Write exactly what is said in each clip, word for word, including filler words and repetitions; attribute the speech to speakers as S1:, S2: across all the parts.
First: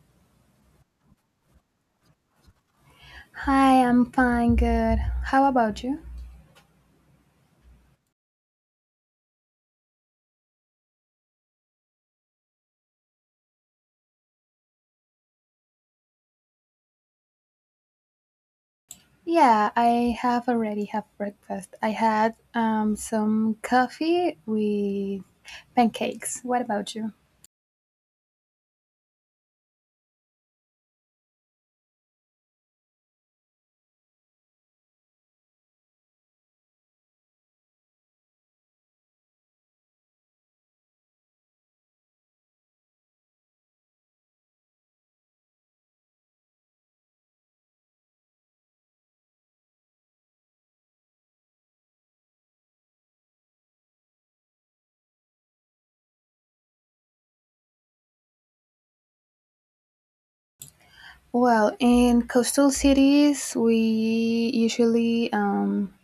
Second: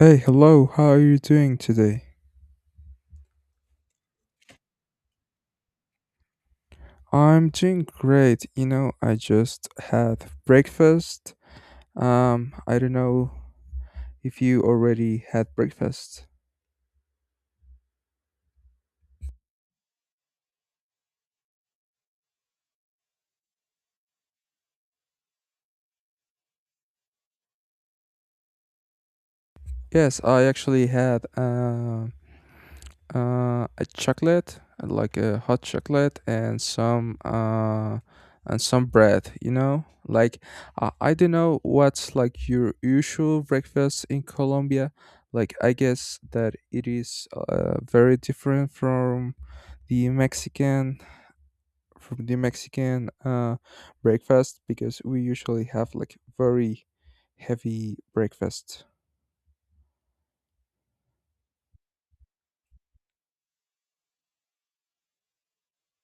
S1: Hey, hello, how are you doing today?
S2: Hi, I'm fine, good. How about you?
S1: I'm doing great. You know, I just had breakfast. Um, I don't know if you already had breakfast.
S2: Yeah, I have already have breakfast. I had um, some coffee with pancakes. What about you?
S1: Yes, I actually had uh, uh, a chocolate, like a hot chocolate, and some uh, and some bread. You know, like I, I don't know what's like your usual breakfast in Colombia. Like I guess that it is uh, very different from the Mexican from the Mexican uh, breakfast because we usually have like very heavy breakfast.
S2: Well, in coastal cities, we usually um,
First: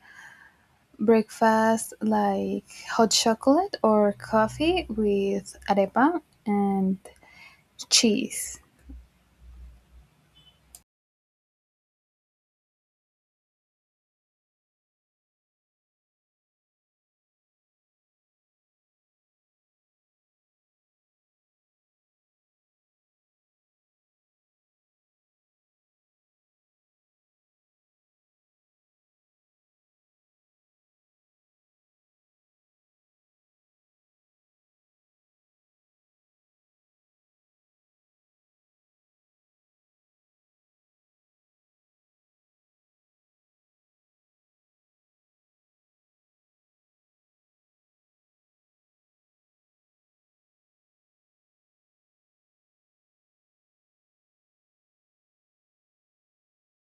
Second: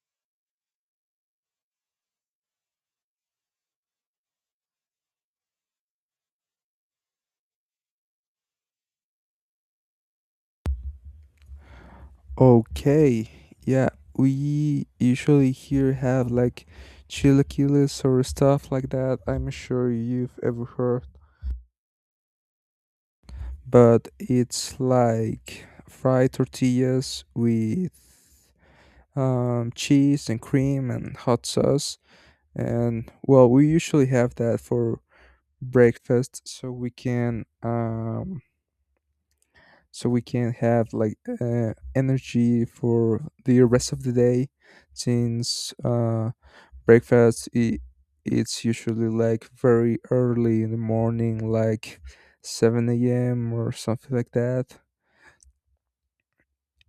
S2: breakfast like hot chocolate or coffee with arepa and cheese.
S1: Okay, yeah, we usually here have like chilaquiles or stuff like that. I'm sure you've ever heard, but it's like fried tortillas with um, cheese and cream and hot sauce. And well, we usually have that for breakfast so we can um so we can have like uh, energy for the rest of the day since uh breakfast I it's usually like very early in the morning like seven a m a.m or something like that.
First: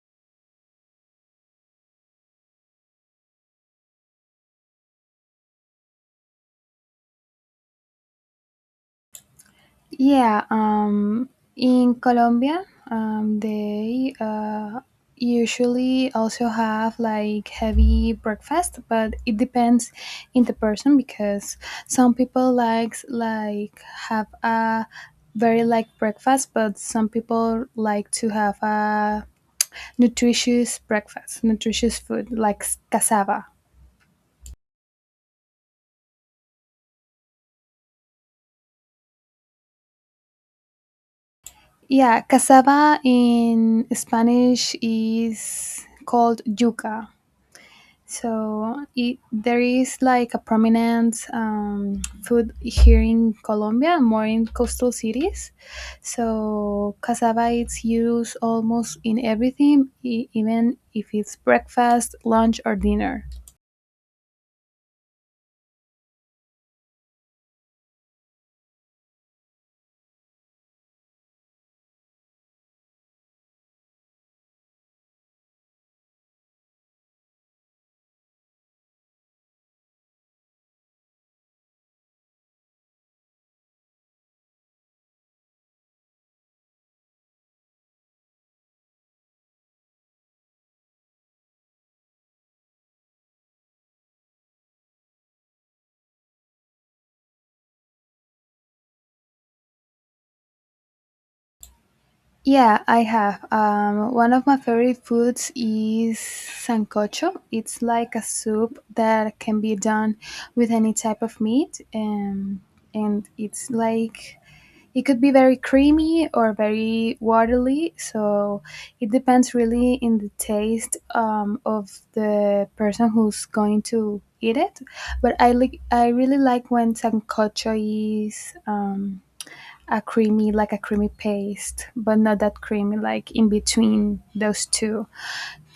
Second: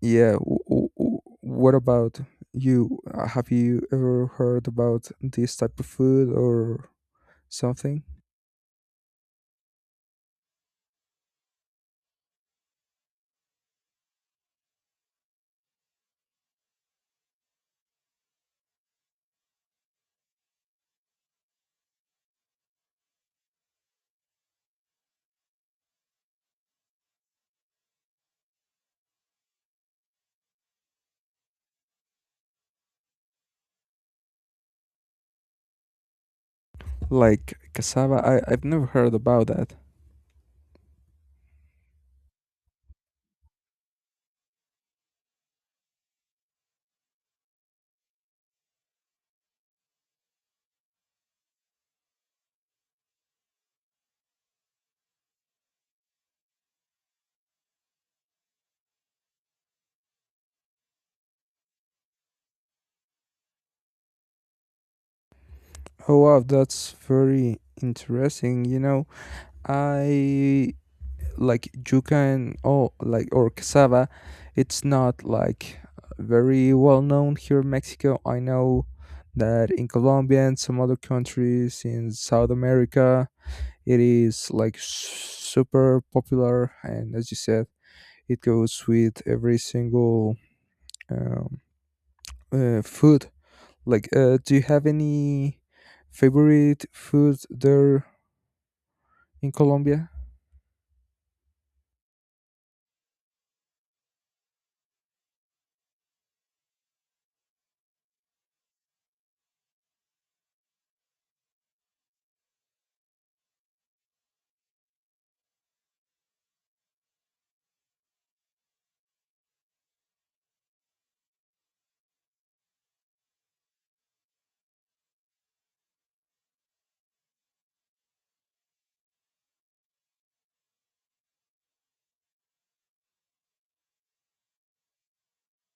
S1: Yeah, w- w- w- what about you? Uh, have you ever heard about this type of food or something
S2: Yeah, um, in Colombia, um, they uh, usually also have like heavy breakfast, but it depends in the person because some people likes like have a very light breakfast, but some people like to have a nutritious breakfast, nutritious food like s- cassava.
S1: like cassava? I, I've never heard about that.
S2: Yeah, cassava in Spanish is called yuca. So it, there is like a prominent um, food here in Colombia, more in coastal cities. So cassava is used almost in everything, e- even if it's breakfast, lunch, or dinner.
S1: Oh wow, that's very interesting. You know, I like yuca and oh, like or cassava. It's not like very well known here in Mexico. I know that in Colombia and some other countries in South America, it is like super popular. And as you said, it goes with every single um, uh, food. Like, uh, do you have any favorite food there in Colombia?
S2: Yeah, I have. Um, one of my favorite foods is sancocho. It's like a soup that can be done with any type of meat, and and it's like it could be very creamy or very watery, so it depends really in the taste um, of the person who's going to eat it. But I like I really like when sancocho is um, a creamy like a creamy paste, but not that creamy, like in between those two,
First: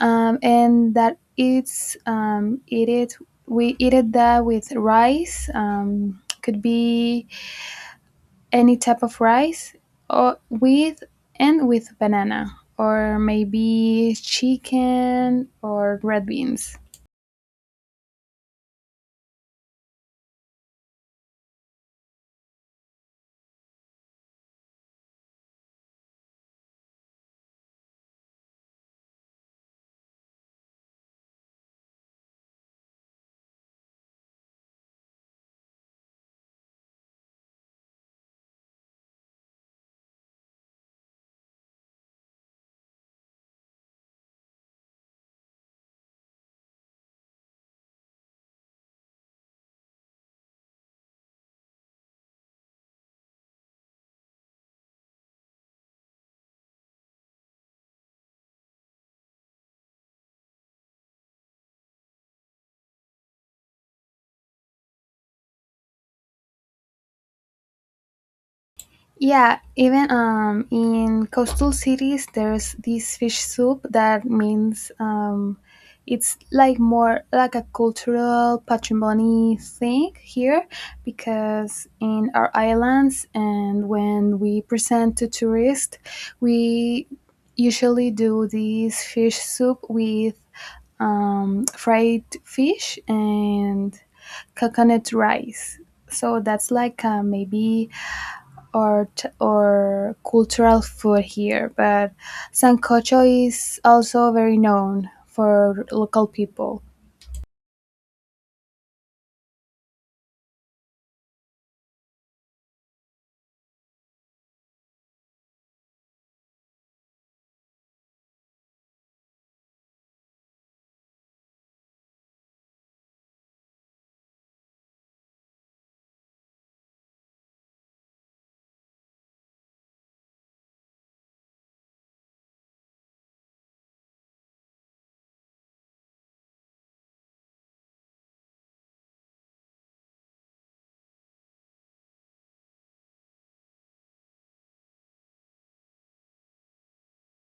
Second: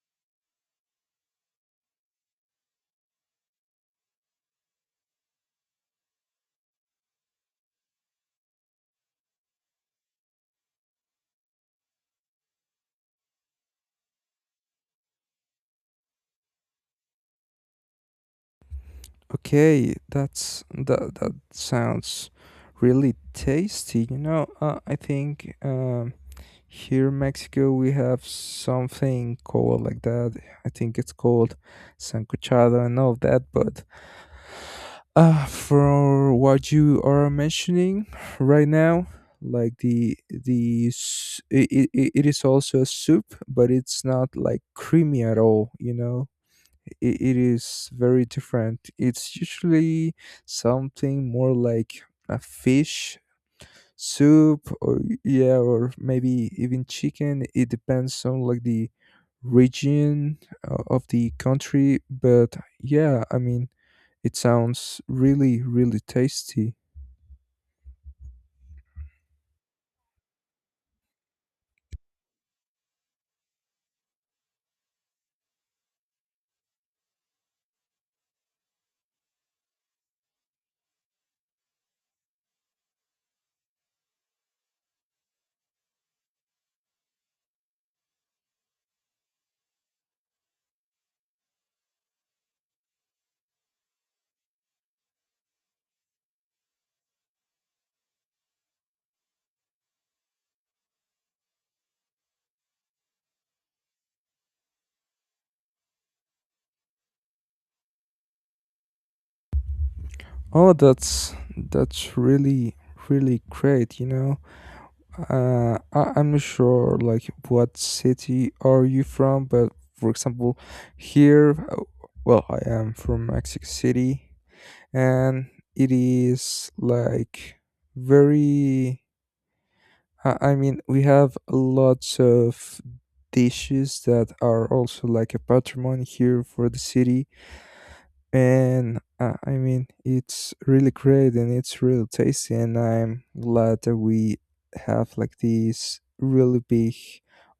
S2: um, and that it's um, eat it we eat it that with rice. Um, could be any type of rice, or with and with banana, or maybe chicken or red beans.
S1: Okay, that's that that sounds really tasty. You know, uh, I think um, here in Mexico we have something called like that. I think it's called sancochado and all of that. But uh, for what you are mentioning right now, like the the it, it, it is also a soup, but it's not like creamy at all. You know, it, it is very different. It's usually something more like a fish soup, or yeah, or maybe even chicken. It depends on like the region uh, of the country. But yeah, I mean, it sounds really really tasty.
S2: Yeah, even um, in coastal cities, there's this fish soup that means, um, it's like more like a cultural patrimony thing here because in our islands and when we present to tourists, we usually do this fish soup with um, fried fish and coconut rice. So that's like, uh, maybe art or cultural food here, but sancocho is also very known for local people.
S1: Oh, that's that's really really great, you know. Uh, I, I'm not sure, like, what city are you from, but for example, here, uh, well, I am from Mexico City, and it is like very. I, I mean, we have lots of dishes that are also like a patrimony here for the city, and uh, I mean, it's really great and it's really tasty. And I'm glad that we have like this really big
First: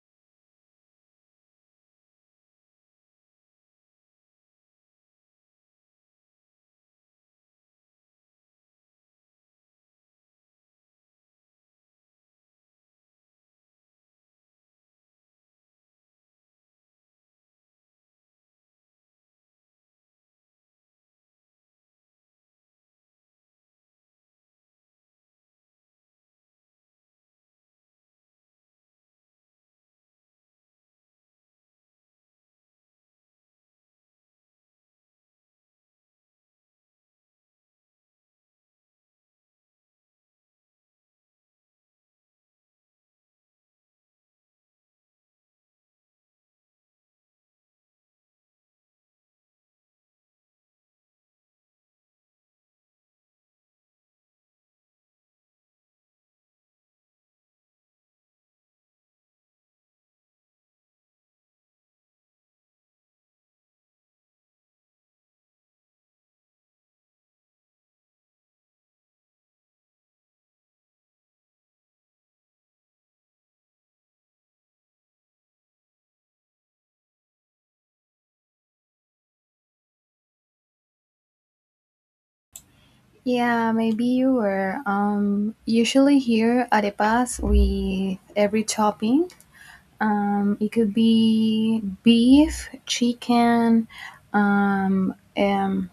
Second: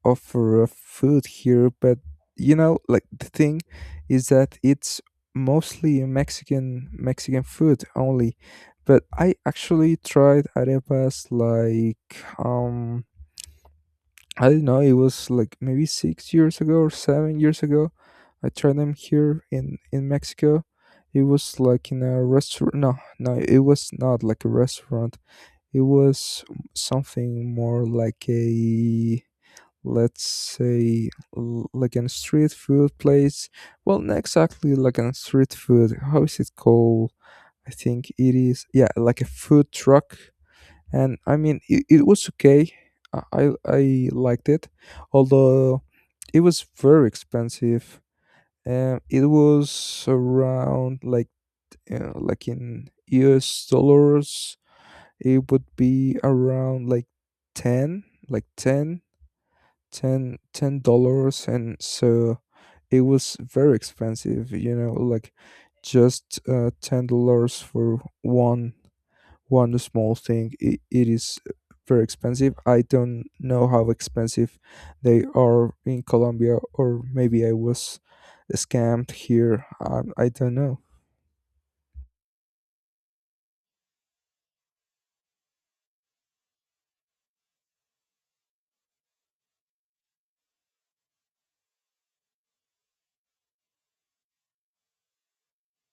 S1: offer of food here. But you know, like the thing is that it's mostly a Mexican Mexican food only. But I actually tried arepas like um I don't know, it was like maybe six years ago or seven years ago. I tried them here in in Mexico. It was like in a restaurant. No, no, it was not like a restaurant. It was something more like a, let's say, l- like a street food place. Well, not exactly like a street food. How is it called? I think it is. Yeah, like a food truck. And I mean it, it was okay. I I I liked it, although it was very expensive. Um, it was around like uh, like in U S dollars, it would be around like ten, like ten, ten, ten dollars, and so it was very expensive. You know, like just uh, ten dollars for one one small thing, it, it is very expensive. I don't know how expensive they are in Colombia, or maybe I was scammed here, um, I don't know.
S2: Yeah, maybe you were. Um, usually here arepas with every topping. Um, it could be beef, chicken, um, um,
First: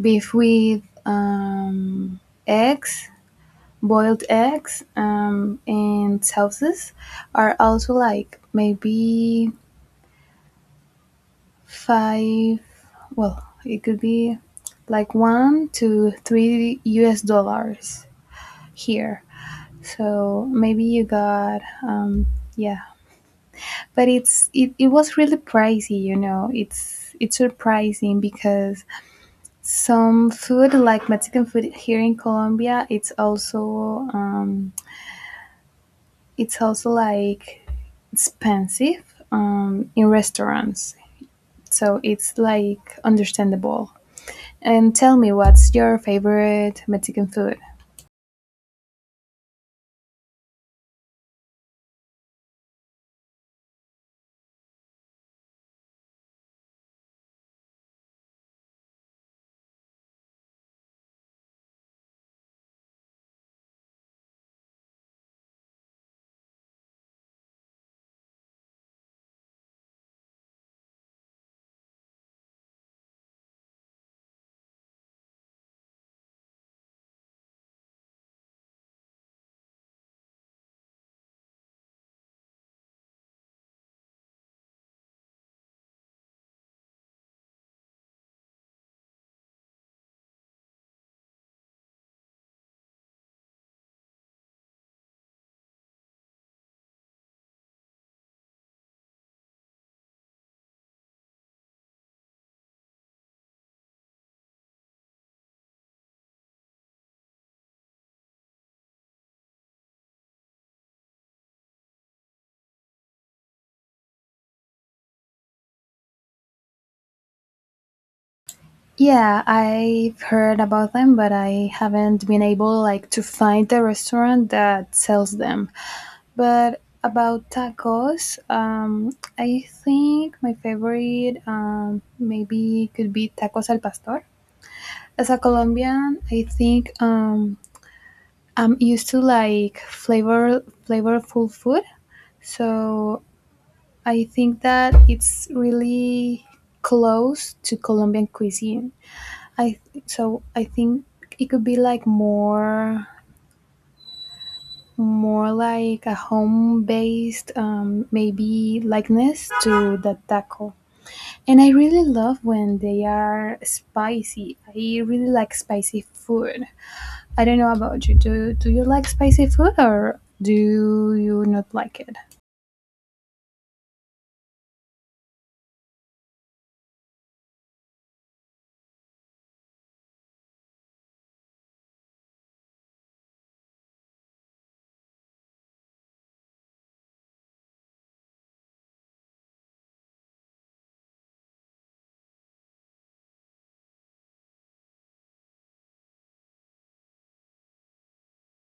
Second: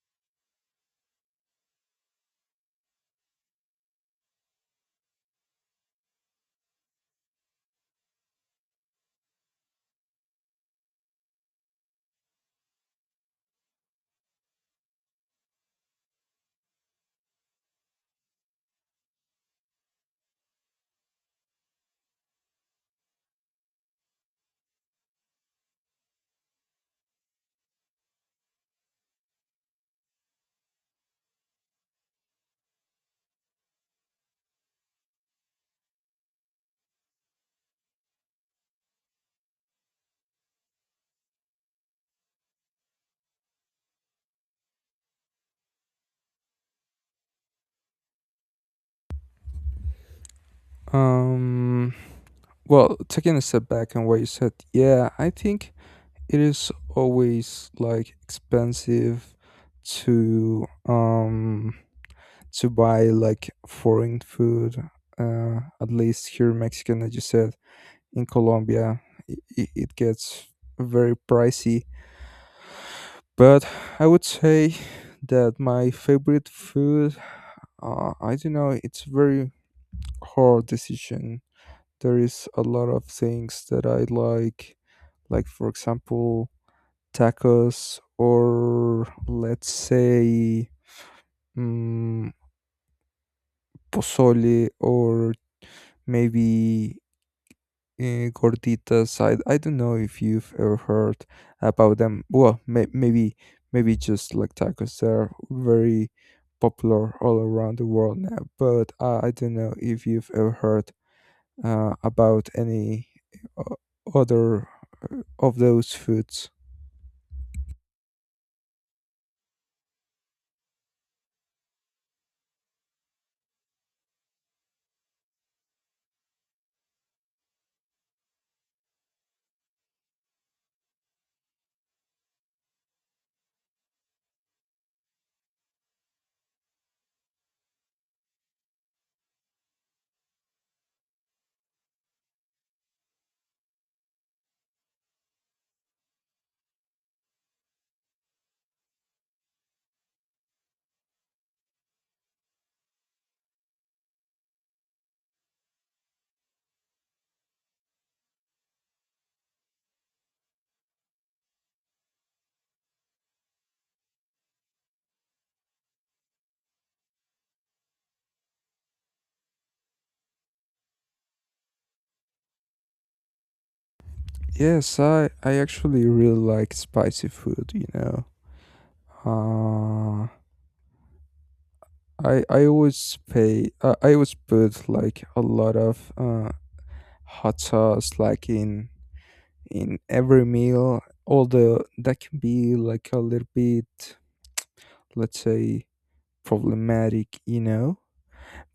S2: beef with um, eggs, boiled eggs, um, and sauces are also like maybe five, well, it could be like one to three U S dollars here. So maybe you got, um, yeah, but it's it, it was really pricey, you know. It's it's surprising because some food like Mexican food here in Colombia, it's also um, it's also like expensive um, in restaurants, so it's like understandable. And tell me, what's your favorite Mexican food?
S1: um well, taking a step back on what you said, yeah, I think it is always like expensive to um to buy like foreign food, uh, at least here in Mexico. As you said, in Colombia, it, it gets very pricey. But I would say that my favorite food, uh, I don't know, it's very hard decision. There is a lot of things that I like, like for example, tacos, or let's say, mm pozole, or maybe uh, gorditas. I, I don't know if you've ever heard about them. Well, may, maybe maybe just like tacos. They're very popular all around the world now. But uh, I don't know if you've ever heard uh, about any uh, other uh, of those foods.
S2: Yeah, I've heard about them, but I haven't been able like to find a restaurant that sells them. But about tacos, um, I think my favorite, um, maybe could be tacos al pastor. As a Colombian, I think, um, I'm used to like flavor flavorful food, so I think that it's really close to Colombian cuisine. I so I think it could be like more more like a home based um, maybe likeness to the taco. And I really love when they are spicy. I really like spicy food. I don't know about you. Do, do you like spicy food, or do you not like it?
S1: Yes, I, I actually really like spicy food, you know. Uh, I I always pay. Uh, I always put like a lot of uh, hot sauce, like in in every meal, although that can be like a little bit, let's say, problematic, you know.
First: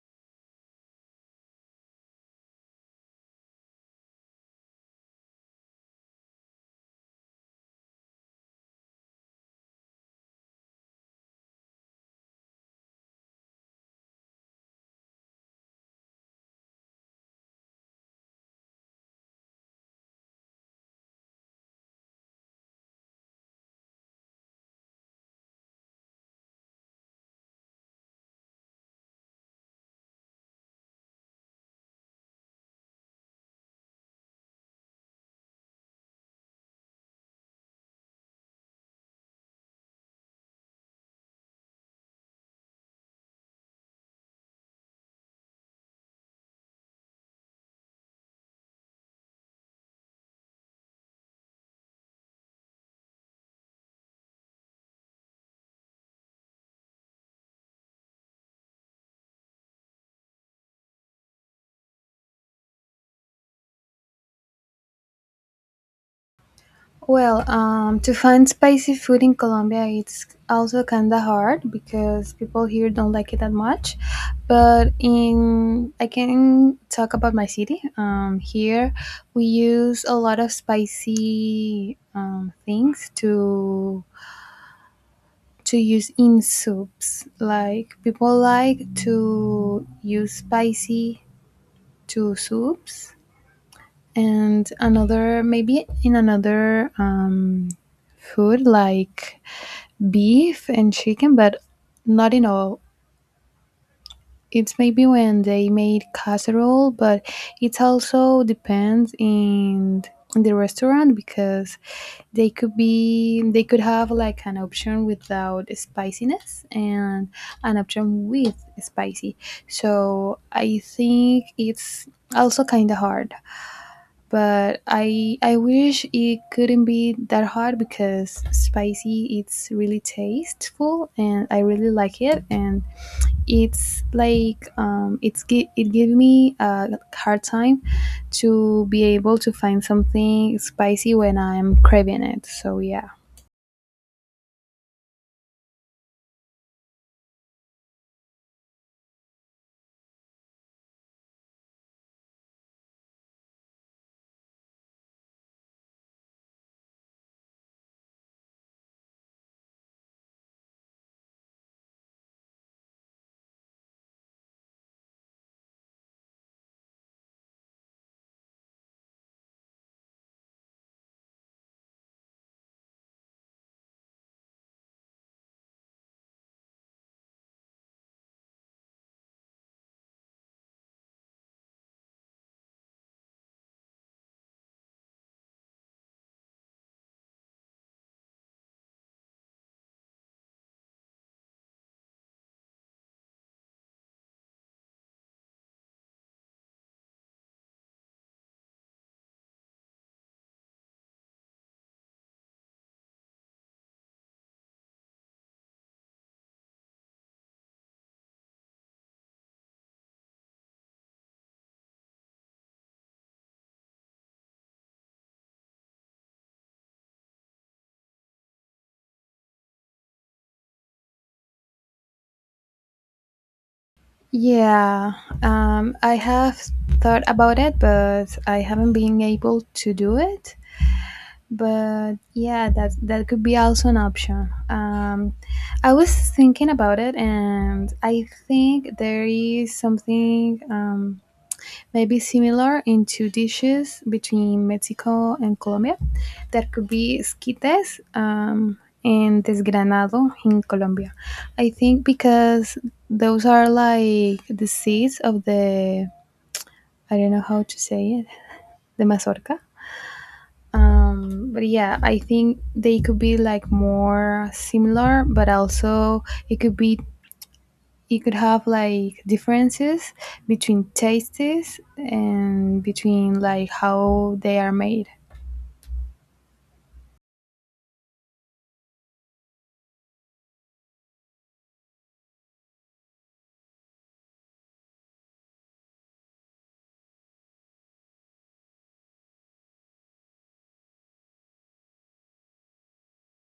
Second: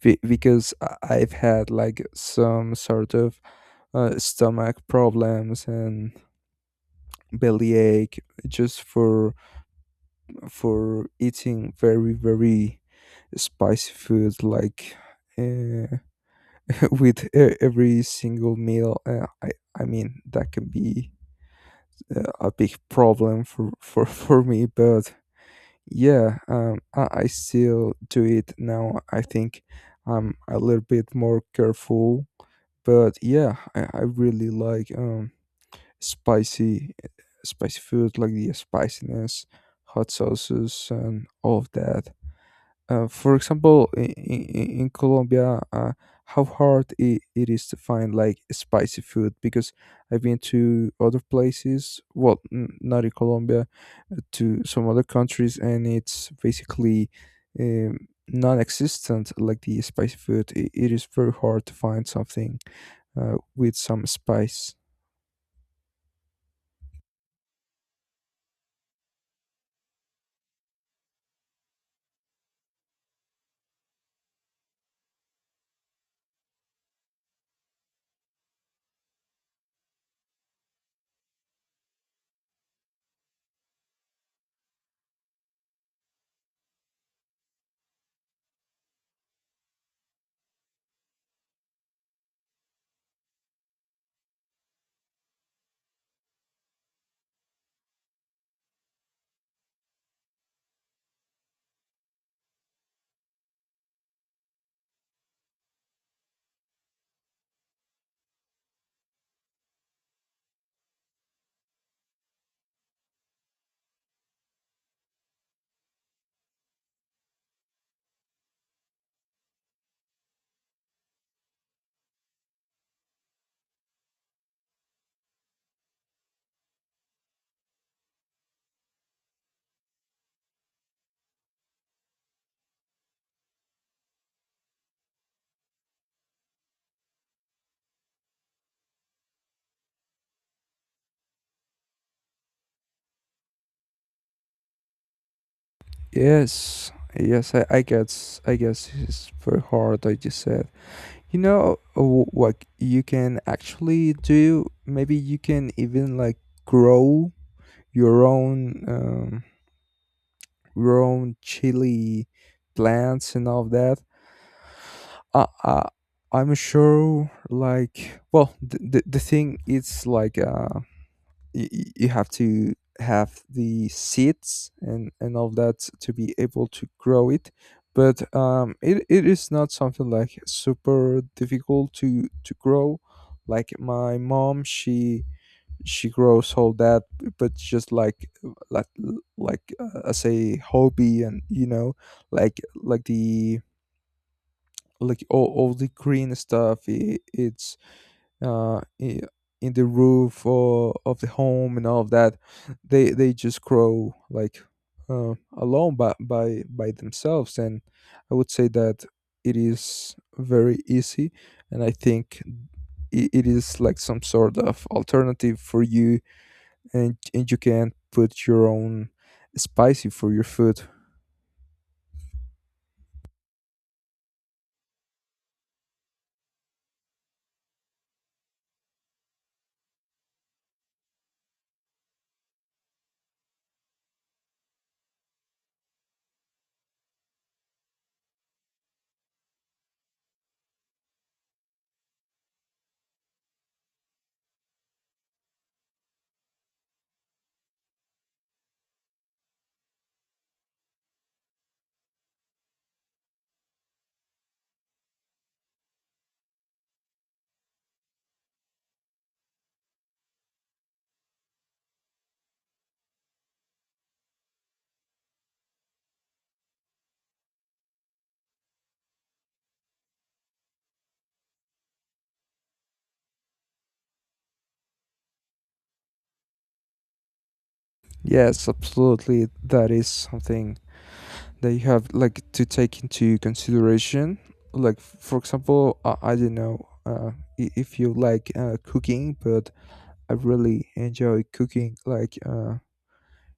S1: Be- because I- I've had like some sort of uh, stomach problems and bellyache just for for eating very very spicy food like uh, with e- every single meal. Uh, I I mean that can be uh, a big problem for for for me. But yeah, um, I, I still do it now. I think I'm a little bit more careful, but yeah, I, I really like um spicy spicy food, like the spiciness, hot sauces, and all of that. Uh, for example, in, in, in Colombia, uh, how hard it, it is to find like spicy food? Because I've been to other places, well, n- not in Colombia, uh, to some other countries, and it's basically um, non existent, like the spicy food. It, it is very hard to find something uh, with some spice.
S2: Well, um, to find spicy food in Colombia, it's also kind of hard because people here don't like it that much. But in I can talk about my city. Um, here, we use a lot of spicy um, things to to use in soups. Like, people like to use spicy to soups, and another, maybe in another, um, food like beef and chicken, but not in all. It's maybe when they made casserole, but it also depends in in the restaurant because they could be they could have like an option without spiciness and an option with spicy. So I think it's also kind of hard, but I I wish it couldn't be that hard, because spicy, it's really tasteful and I really like it. And it's like, um, it's gi- it gave me a hard time to be able to find something spicy when I'm craving it. So yeah.
S1: Yes, yes, I, I guess, I guess it's very hard, I just said. You know, uh, w- what you can actually do? Maybe you can even like grow your own um, your own chili plants and all that. I, I I'm sure like well the, the, the thing is like uh y- y- you have to have the seeds and and all that to be able to grow it. But um it, it is not something like super difficult to to grow. Like my mom, she she grows all that, but just like like like uh, as a hobby, and you know, like like the like all, all the green stuff, it, it's uh, i- in the roof or of the home and all of that, they they just grow like uh, alone by, by by themselves. And I would say that it is very easy, and I think it, it is like some sort of alternative for you, and and you can put your own spicy for your food.
S2: Yeah, um, I have thought about it, but I haven't been able to do it. But yeah, that that could be also an option. um I was thinking about it, and I think there is something, um maybe similar, in two dishes between Mexico and Colombia, that could be esquites, um and desgranado in Colombia. I think, because those are like the seeds of the, I don't know how to say it, the mazorca. Um, but yeah, I think they could be like more similar, but also it could be it could have like differences between tastes and between like how they are made.
S1: Yes, absolutely. That is something that you have like to take into consideration. Like for example, i, I don't know uh, i- if you like uh, cooking, but I really enjoy cooking, like uh,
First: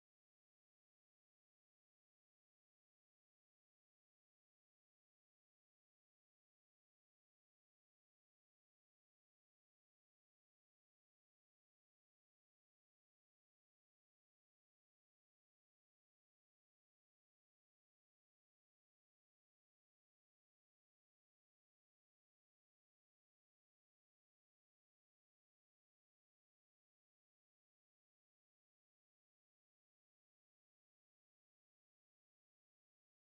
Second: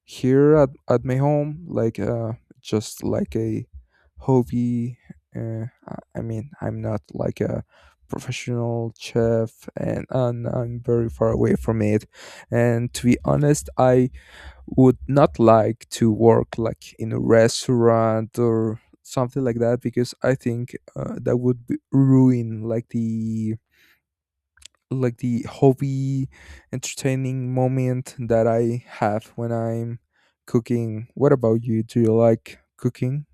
S1: here at, at my home, like uh, just like a hobby. uh, i I mean I'm not like a professional chef, and, and I'm very far away from it. And to be honest, I would not like to work like in a restaurant or something like that, because I think uh, that would b- ruin like the like the hobby entertaining moment that I have when I'm cooking. What about you? Do you like cooking?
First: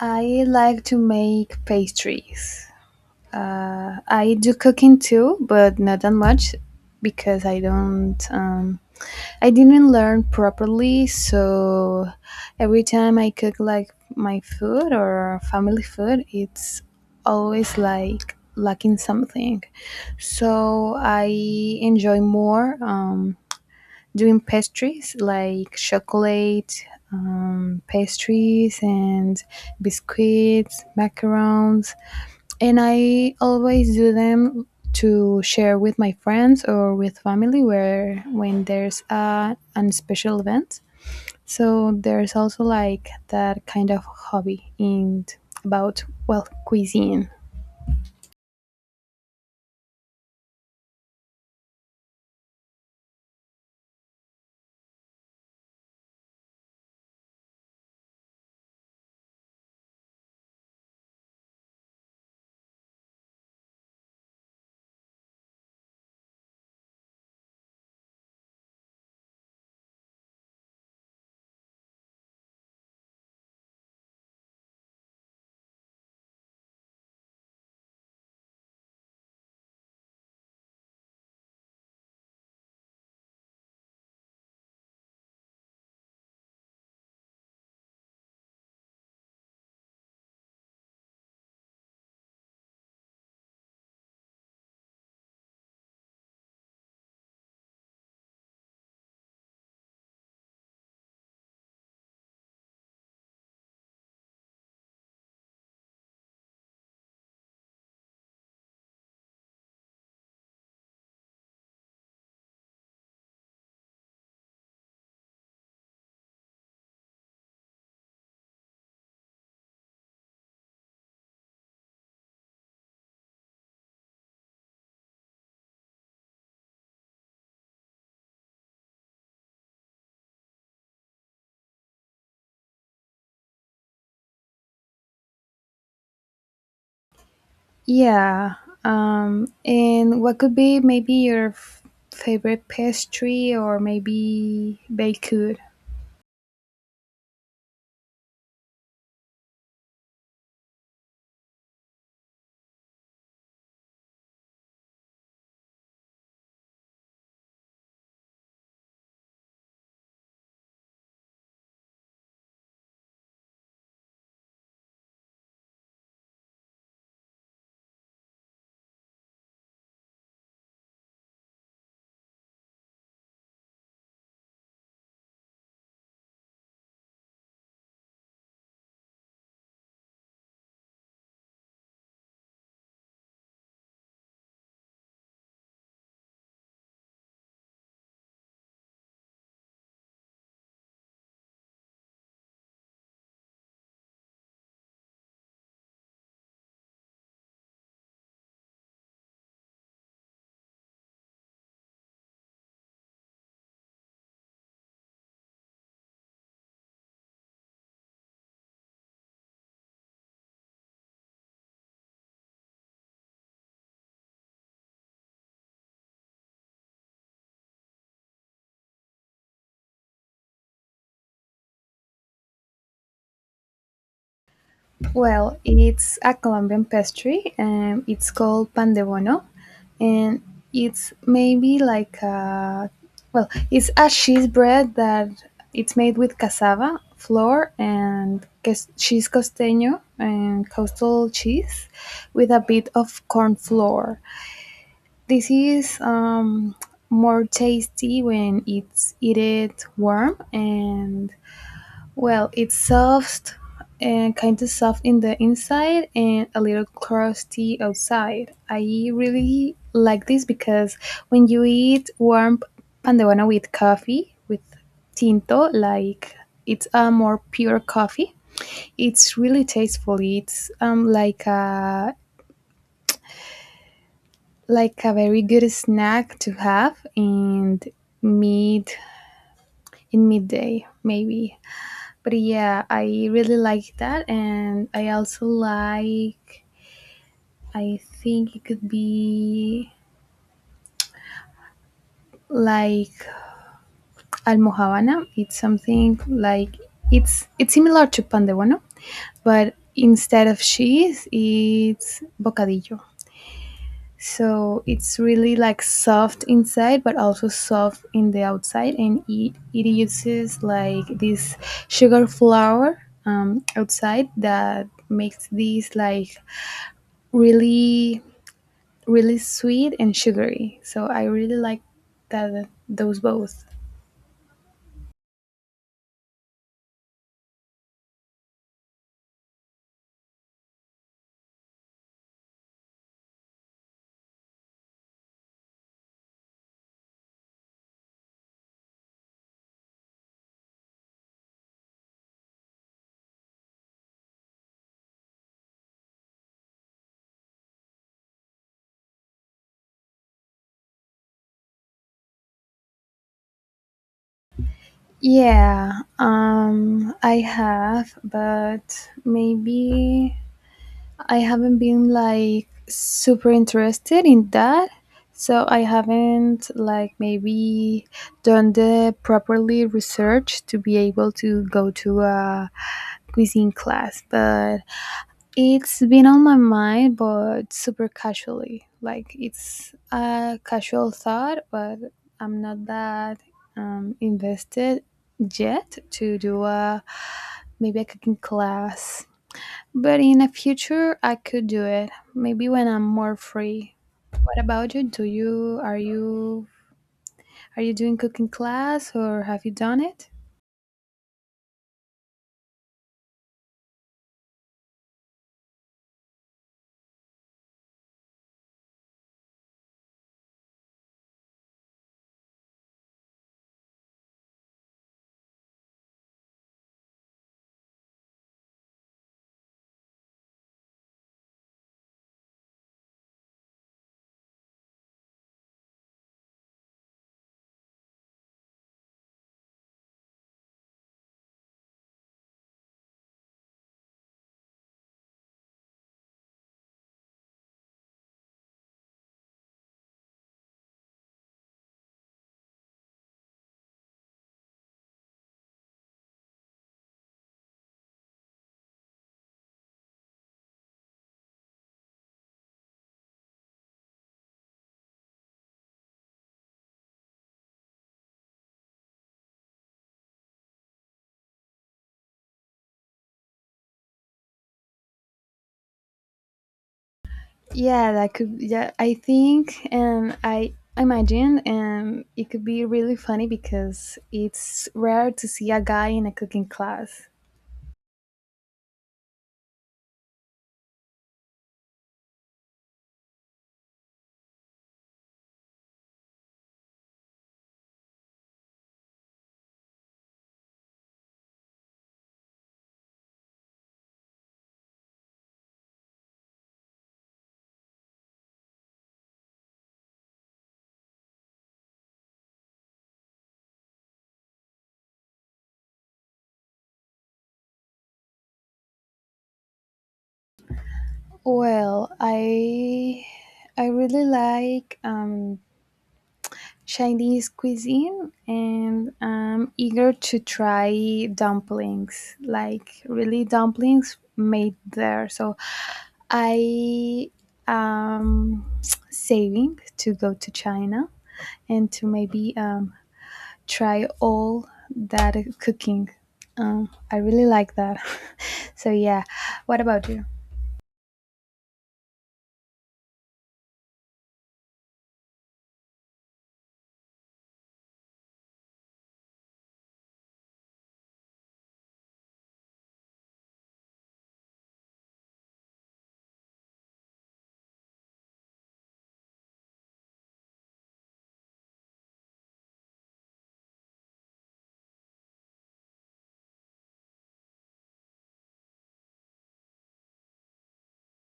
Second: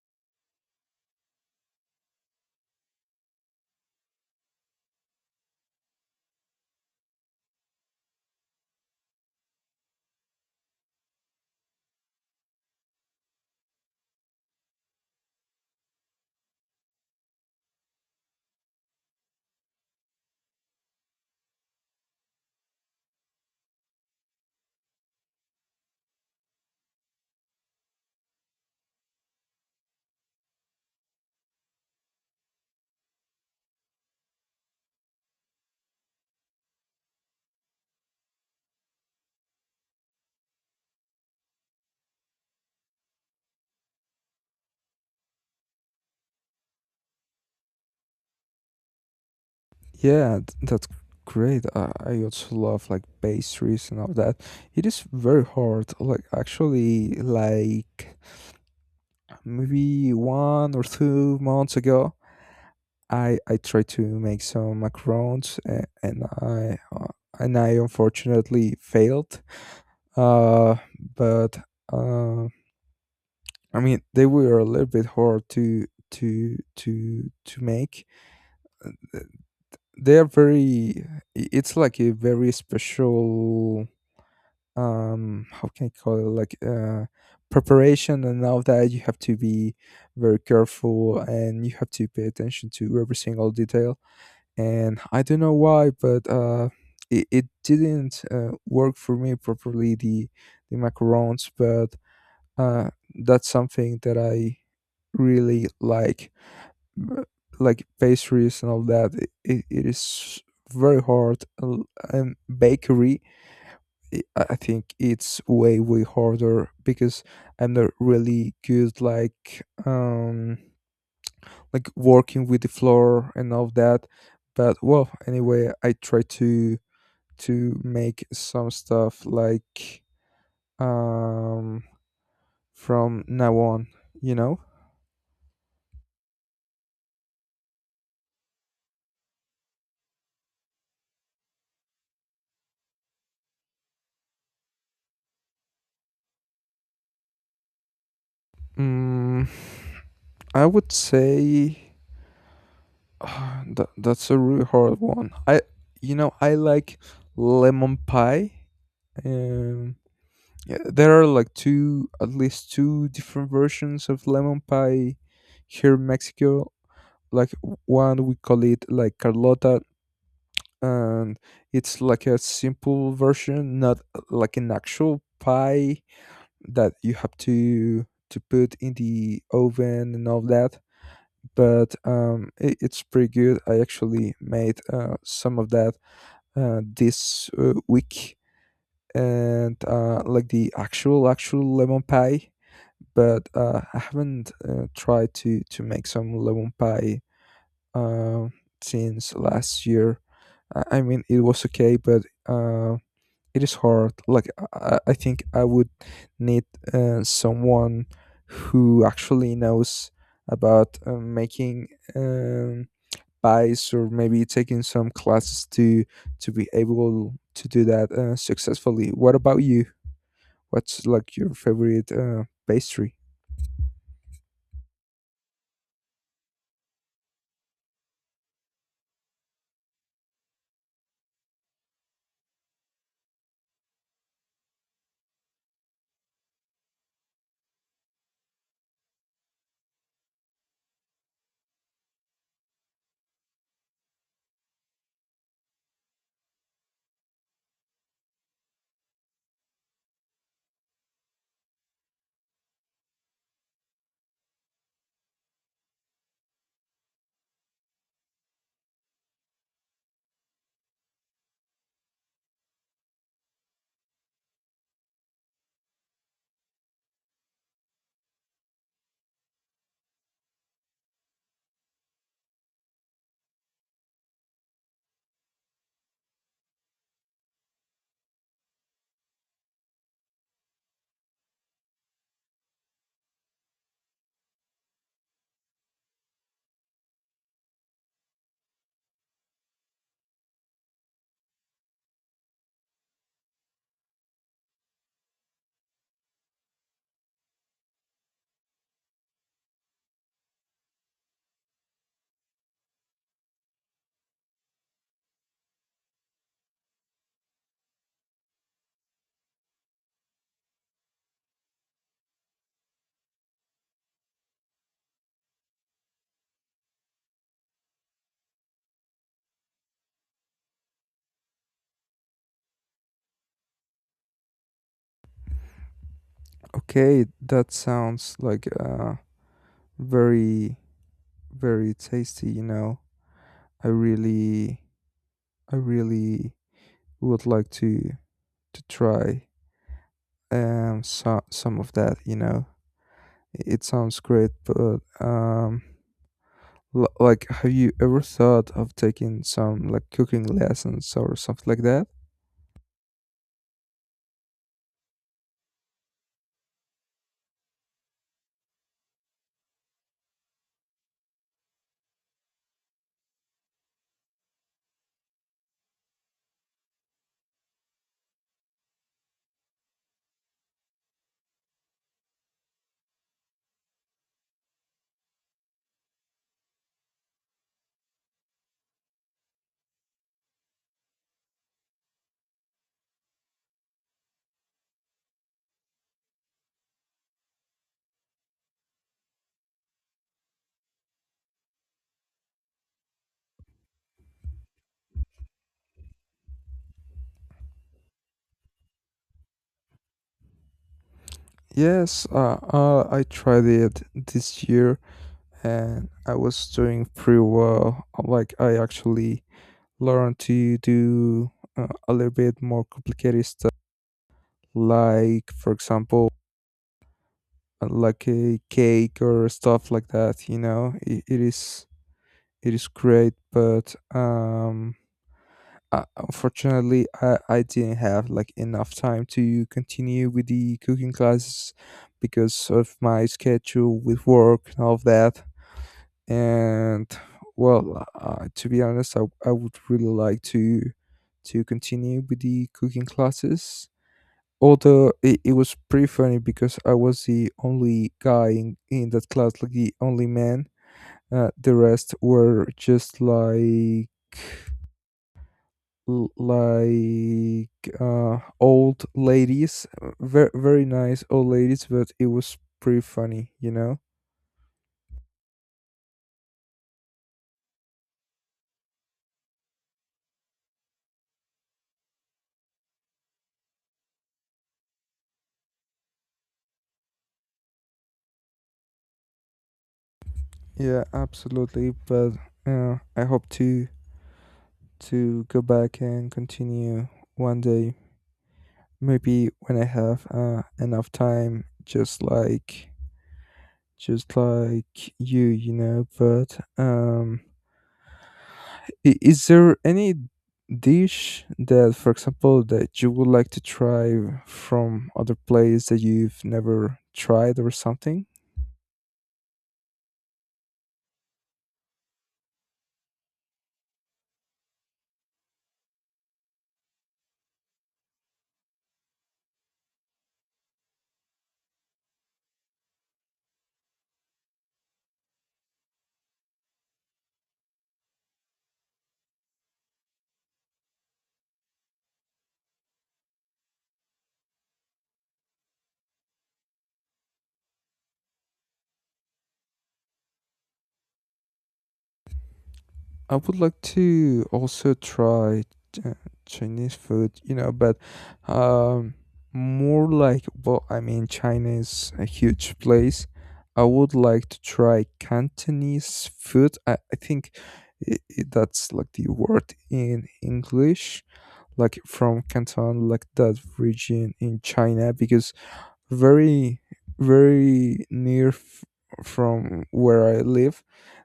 S2: I like to make pastries. Uh, I do cooking too, but not that much because I don't. Um, I didn't learn properly, so every time I cook like my food or family food, it's always like lacking something. So I enjoy more, um, doing pastries like chocolate, um, pastries, and biscuits, macarons, and I always do them to share with my friends or with family where when there's a an special event. So there's also like that kind of hobby in about, well, cuisine.
S1: Yeah, th- that's great. I, I also love like pastries and all that. It is very hard. Like actually, like maybe one or two months ago, I I tried to make some macarons uh, and I uh, and I unfortunately failed. Uh, but uh, I mean they were a little bit hard to to to to make. They are very. i- It's like a very special. Um, how can I call it? Like uh, preparation and all that. You have to be very careful and you have to pay attention to every single detail, and I don't know why, but uh, it, it didn't uh, work for me properly, the the macarons. But uh, that's something that I really like, b- like pastries and all that. It, it, it is very hard. L- Um, bakery, I I think it's way way harder because I'm not really good like um like working with the flour and all that. But well, anyway, I try to to make some stuff like um from now on, you know.
S2: Yeah. Um, and what could be maybe your f- favorite pastry, or maybe baked good?
S1: mm, I would say that, that's a really hard one. I You know, I like lemon pie. um yeah, there are like two, at least two different versions of lemon pie here in Mexico. Like one we call it like carlota, and it's like a simple version, not uh, like an actual pie that you have to to put in the oven and all that. But um, it, it's pretty good. I actually made uh, some of that uh, this uh, week, and uh, like the actual actual lemon pie. But uh, I haven't uh, tried to to make some lemon pie uh, since last year. I I mean, it was okay, but uh, it is hard. Like i, I think i would need uh, someone who actually knows about um, making, um, buys, or maybe taking some classes to to be able to do that uh, successfully. What about you? What's like your favorite uh, pastry?
S2: Well, it's a Colombian pastry, and it's called pan de bono, and it's maybe like a well, it's a cheese bread that it's made with cassava flour and cas- cheese costeño, and coastal cheese, with a bit of corn flour. This is, um, more tasty when it's eat it warm, and well, it's soft and kind of soft in the inside and a little crusty outside. I really like this because when you eat warm pandewana with coffee, with tinto, like it's a more pure coffee, it's really tasteful. It's um like a like a very good snack to have and meat in midday maybe. But yeah, I really like that, and I also like, I think it could be like almohavana. It's something like, it's it's similar to pan de bono, but instead of cheese, it's bocadillo. So it's really like soft inside, but also soft in the outside, and it, it uses like this sugar flour, um, outside, that makes this like really really sweet and sugary, so I really like that, those both.
S1: Okay, that sounds like uh, very very tasty, you know. I really i really would like to to try um so, some of that, you know. It sounds great, but um l- like, have you ever thought of taking some like cooking lessons or something like that?
S2: Yeah, um I have, but maybe I haven't been like super interested in that. So I haven't like maybe done the properly research to be able to go to a cuisine class, but it's been on my mind, but super casually. Like, it's a casual thought, but I'm not that, um, invested yet to do a maybe a cooking class. But in the future, I could do it. Maybe when I'm more free. What about you? Do you are you are you doing cooking class, or have you done it?
S1: Yes, uh, uh I tried it this year and I was doing pretty well. Like, I actually learned to do uh, a little bit more complicated stuff, like, for example, uh, like a cake or stuff like that, you know. It, it is it is great, but um, uh, unfortunately, I, I didn't have like enough time to continue with the cooking classes because of my schedule with work and all of that. And well, uh, to be honest, I, I would really like to to continue with the cooking classes. Although it, it was pretty funny because I was the only guy in, in that class, like the only man. Uh, the rest were just like l- like uh, old ladies, very very nice old ladies, but it was pretty funny, you know.
S2: Yeah, that could, yeah, I think, and I imagine, and it could be really funny because it's rare to see a guy in a cooking class.
S1: Yeah, absolutely. But uh, I hope to to go back and continue one day, maybe when I have uh, enough time, just like just like you, you know. But um, I- Is there any dish that, for example, that you would like to try from other place that you've never tried or something?
S2: Well, I I really like, um Chinese cuisine, and I'm eager to try dumplings, like really dumplings made there. So I am saving to go to China, and to maybe, um, try all that cooking. Um, I really like that. So yeah, what about you?
S1: I would like to also try uh, Chinese food, you know, but um, more like, well, I mean, China is a huge place. I would like to try Cantonese food. I, I think I I that's like the word in English, like from Canton, like that region in China. Because very very near f- from where I live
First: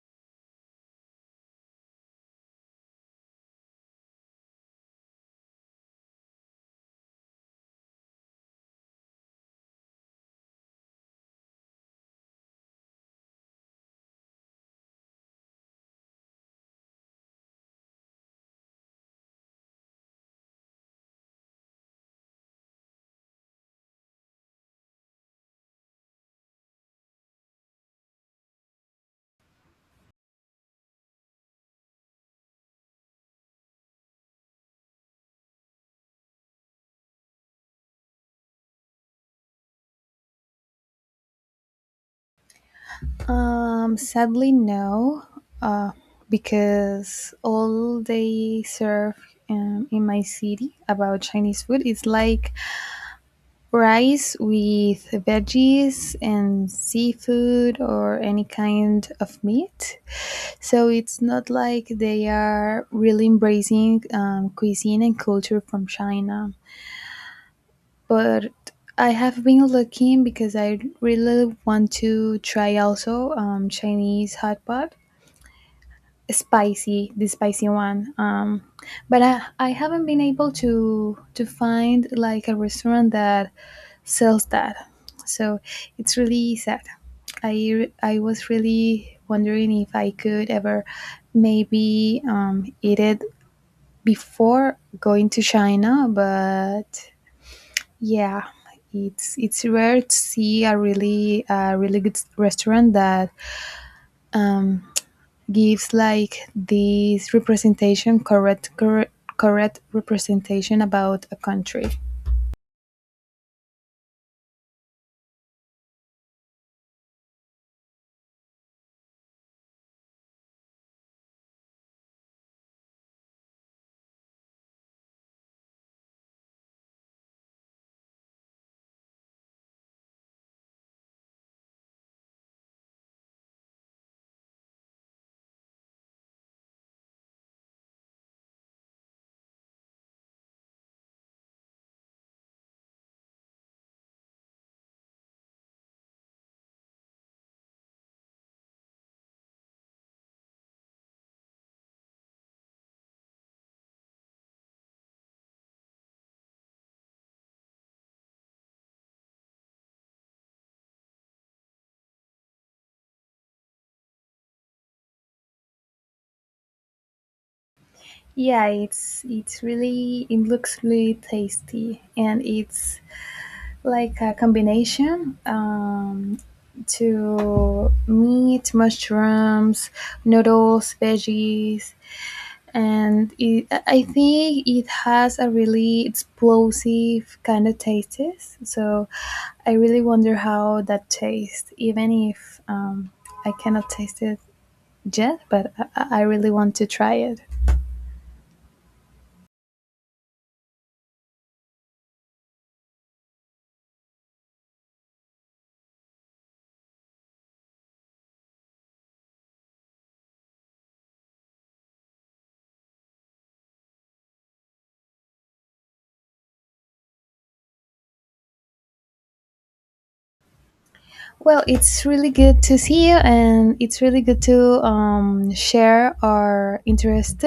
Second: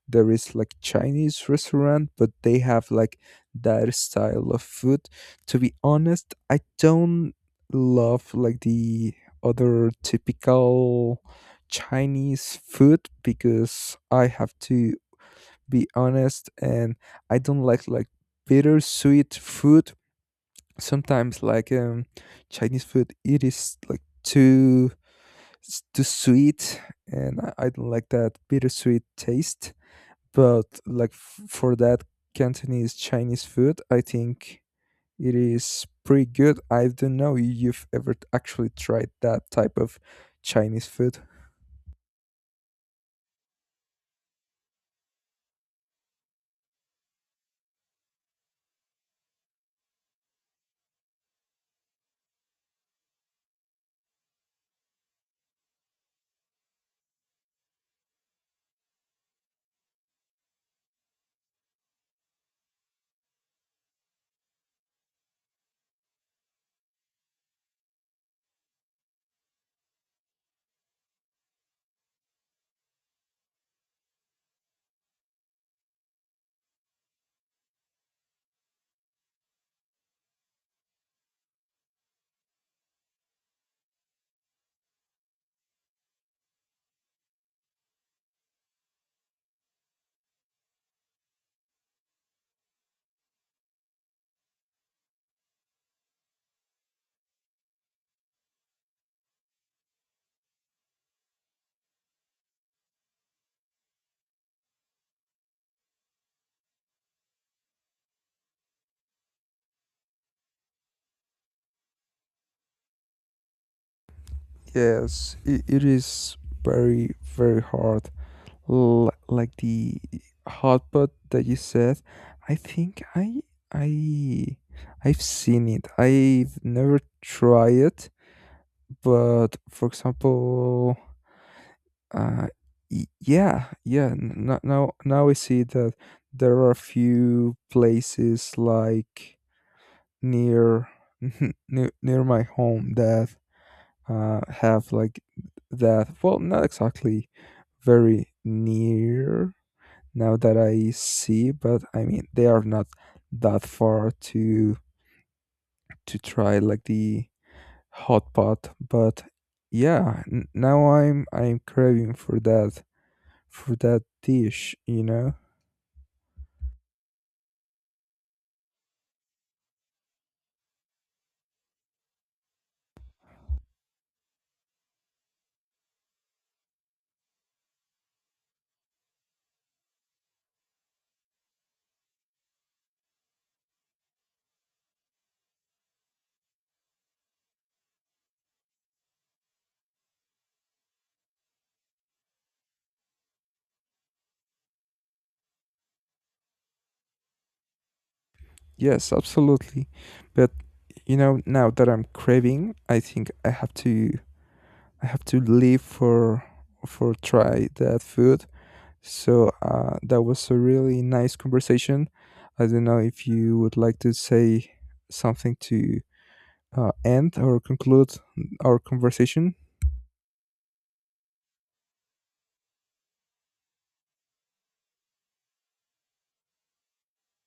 S1: there is like Chinese restaurant, but they have like that style of food. To be honest, I don't love like the other typical Chinese food, because I have to be honest. And I don't like like bitter sweet food. Sometimes like, um Chinese food, it is like too s- too sweet, and i I don't like that bittersweet taste. But like f- for that Cantonese Chinese food, I think it is pretty good. I don't know if you've ever t- actually tried that type of Chinese food.
S2: Um, sadly, no, uh, because all they serve, um, in my city about Chinese food, is like rice with veggies and seafood or any kind of meat. So it's not like they are really embracing, um, cuisine and culture from China. But I have been looking, because I really want to try also, um, Chinese hot pot, spicy the spicy one. Um but I, I haven't been able to to find like a restaurant that sells that. So it's really sad. I re- i was really wondering if I could ever, maybe um eat it before going to China. But yeah, it's it's rare to see a really a really good restaurant that gives like this representation, correct correct correct representation about a country.
S1: Yes, it, it is very very hard. L- like the hot pot that you said, I think i i I've seen it. I've never tried it. But for example, uh y- yeah, yeah, n- n- now now I see that there are a few places like near near, near my home that uh have like that. Well, not exactly very near now that I see, but I mean they are not that far to to try like the hot pot. But yeah, n- now I'm I'm craving for that, for that dish, you know.
S2: Yeah, it's it's really it looks really tasty, and it's like a combination, um to meat, mushrooms, noodles, veggies, and it, I think it has a really explosive kind of taste. So I really wonder how that tastes, even if, um, I cannot taste it yet, but I, I I really want to try it.
S1: Yes, absolutely. But you know, now that I'm craving, I think I have to I have to leave for for try that food. So uh, that was a really nice conversation. I don't know if you would like to say something to uh, end or conclude our conversation.
S2: Well, it's really good to see you, and it's really good to, um, share our interests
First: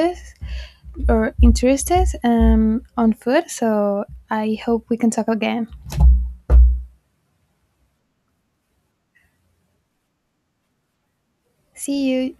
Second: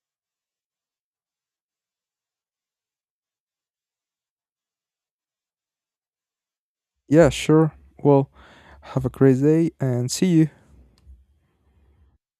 S2: or interests, um, on food. So I hope we can talk again.
S1: Yeah, sure. Well, have a great day and see you.
S2: See you.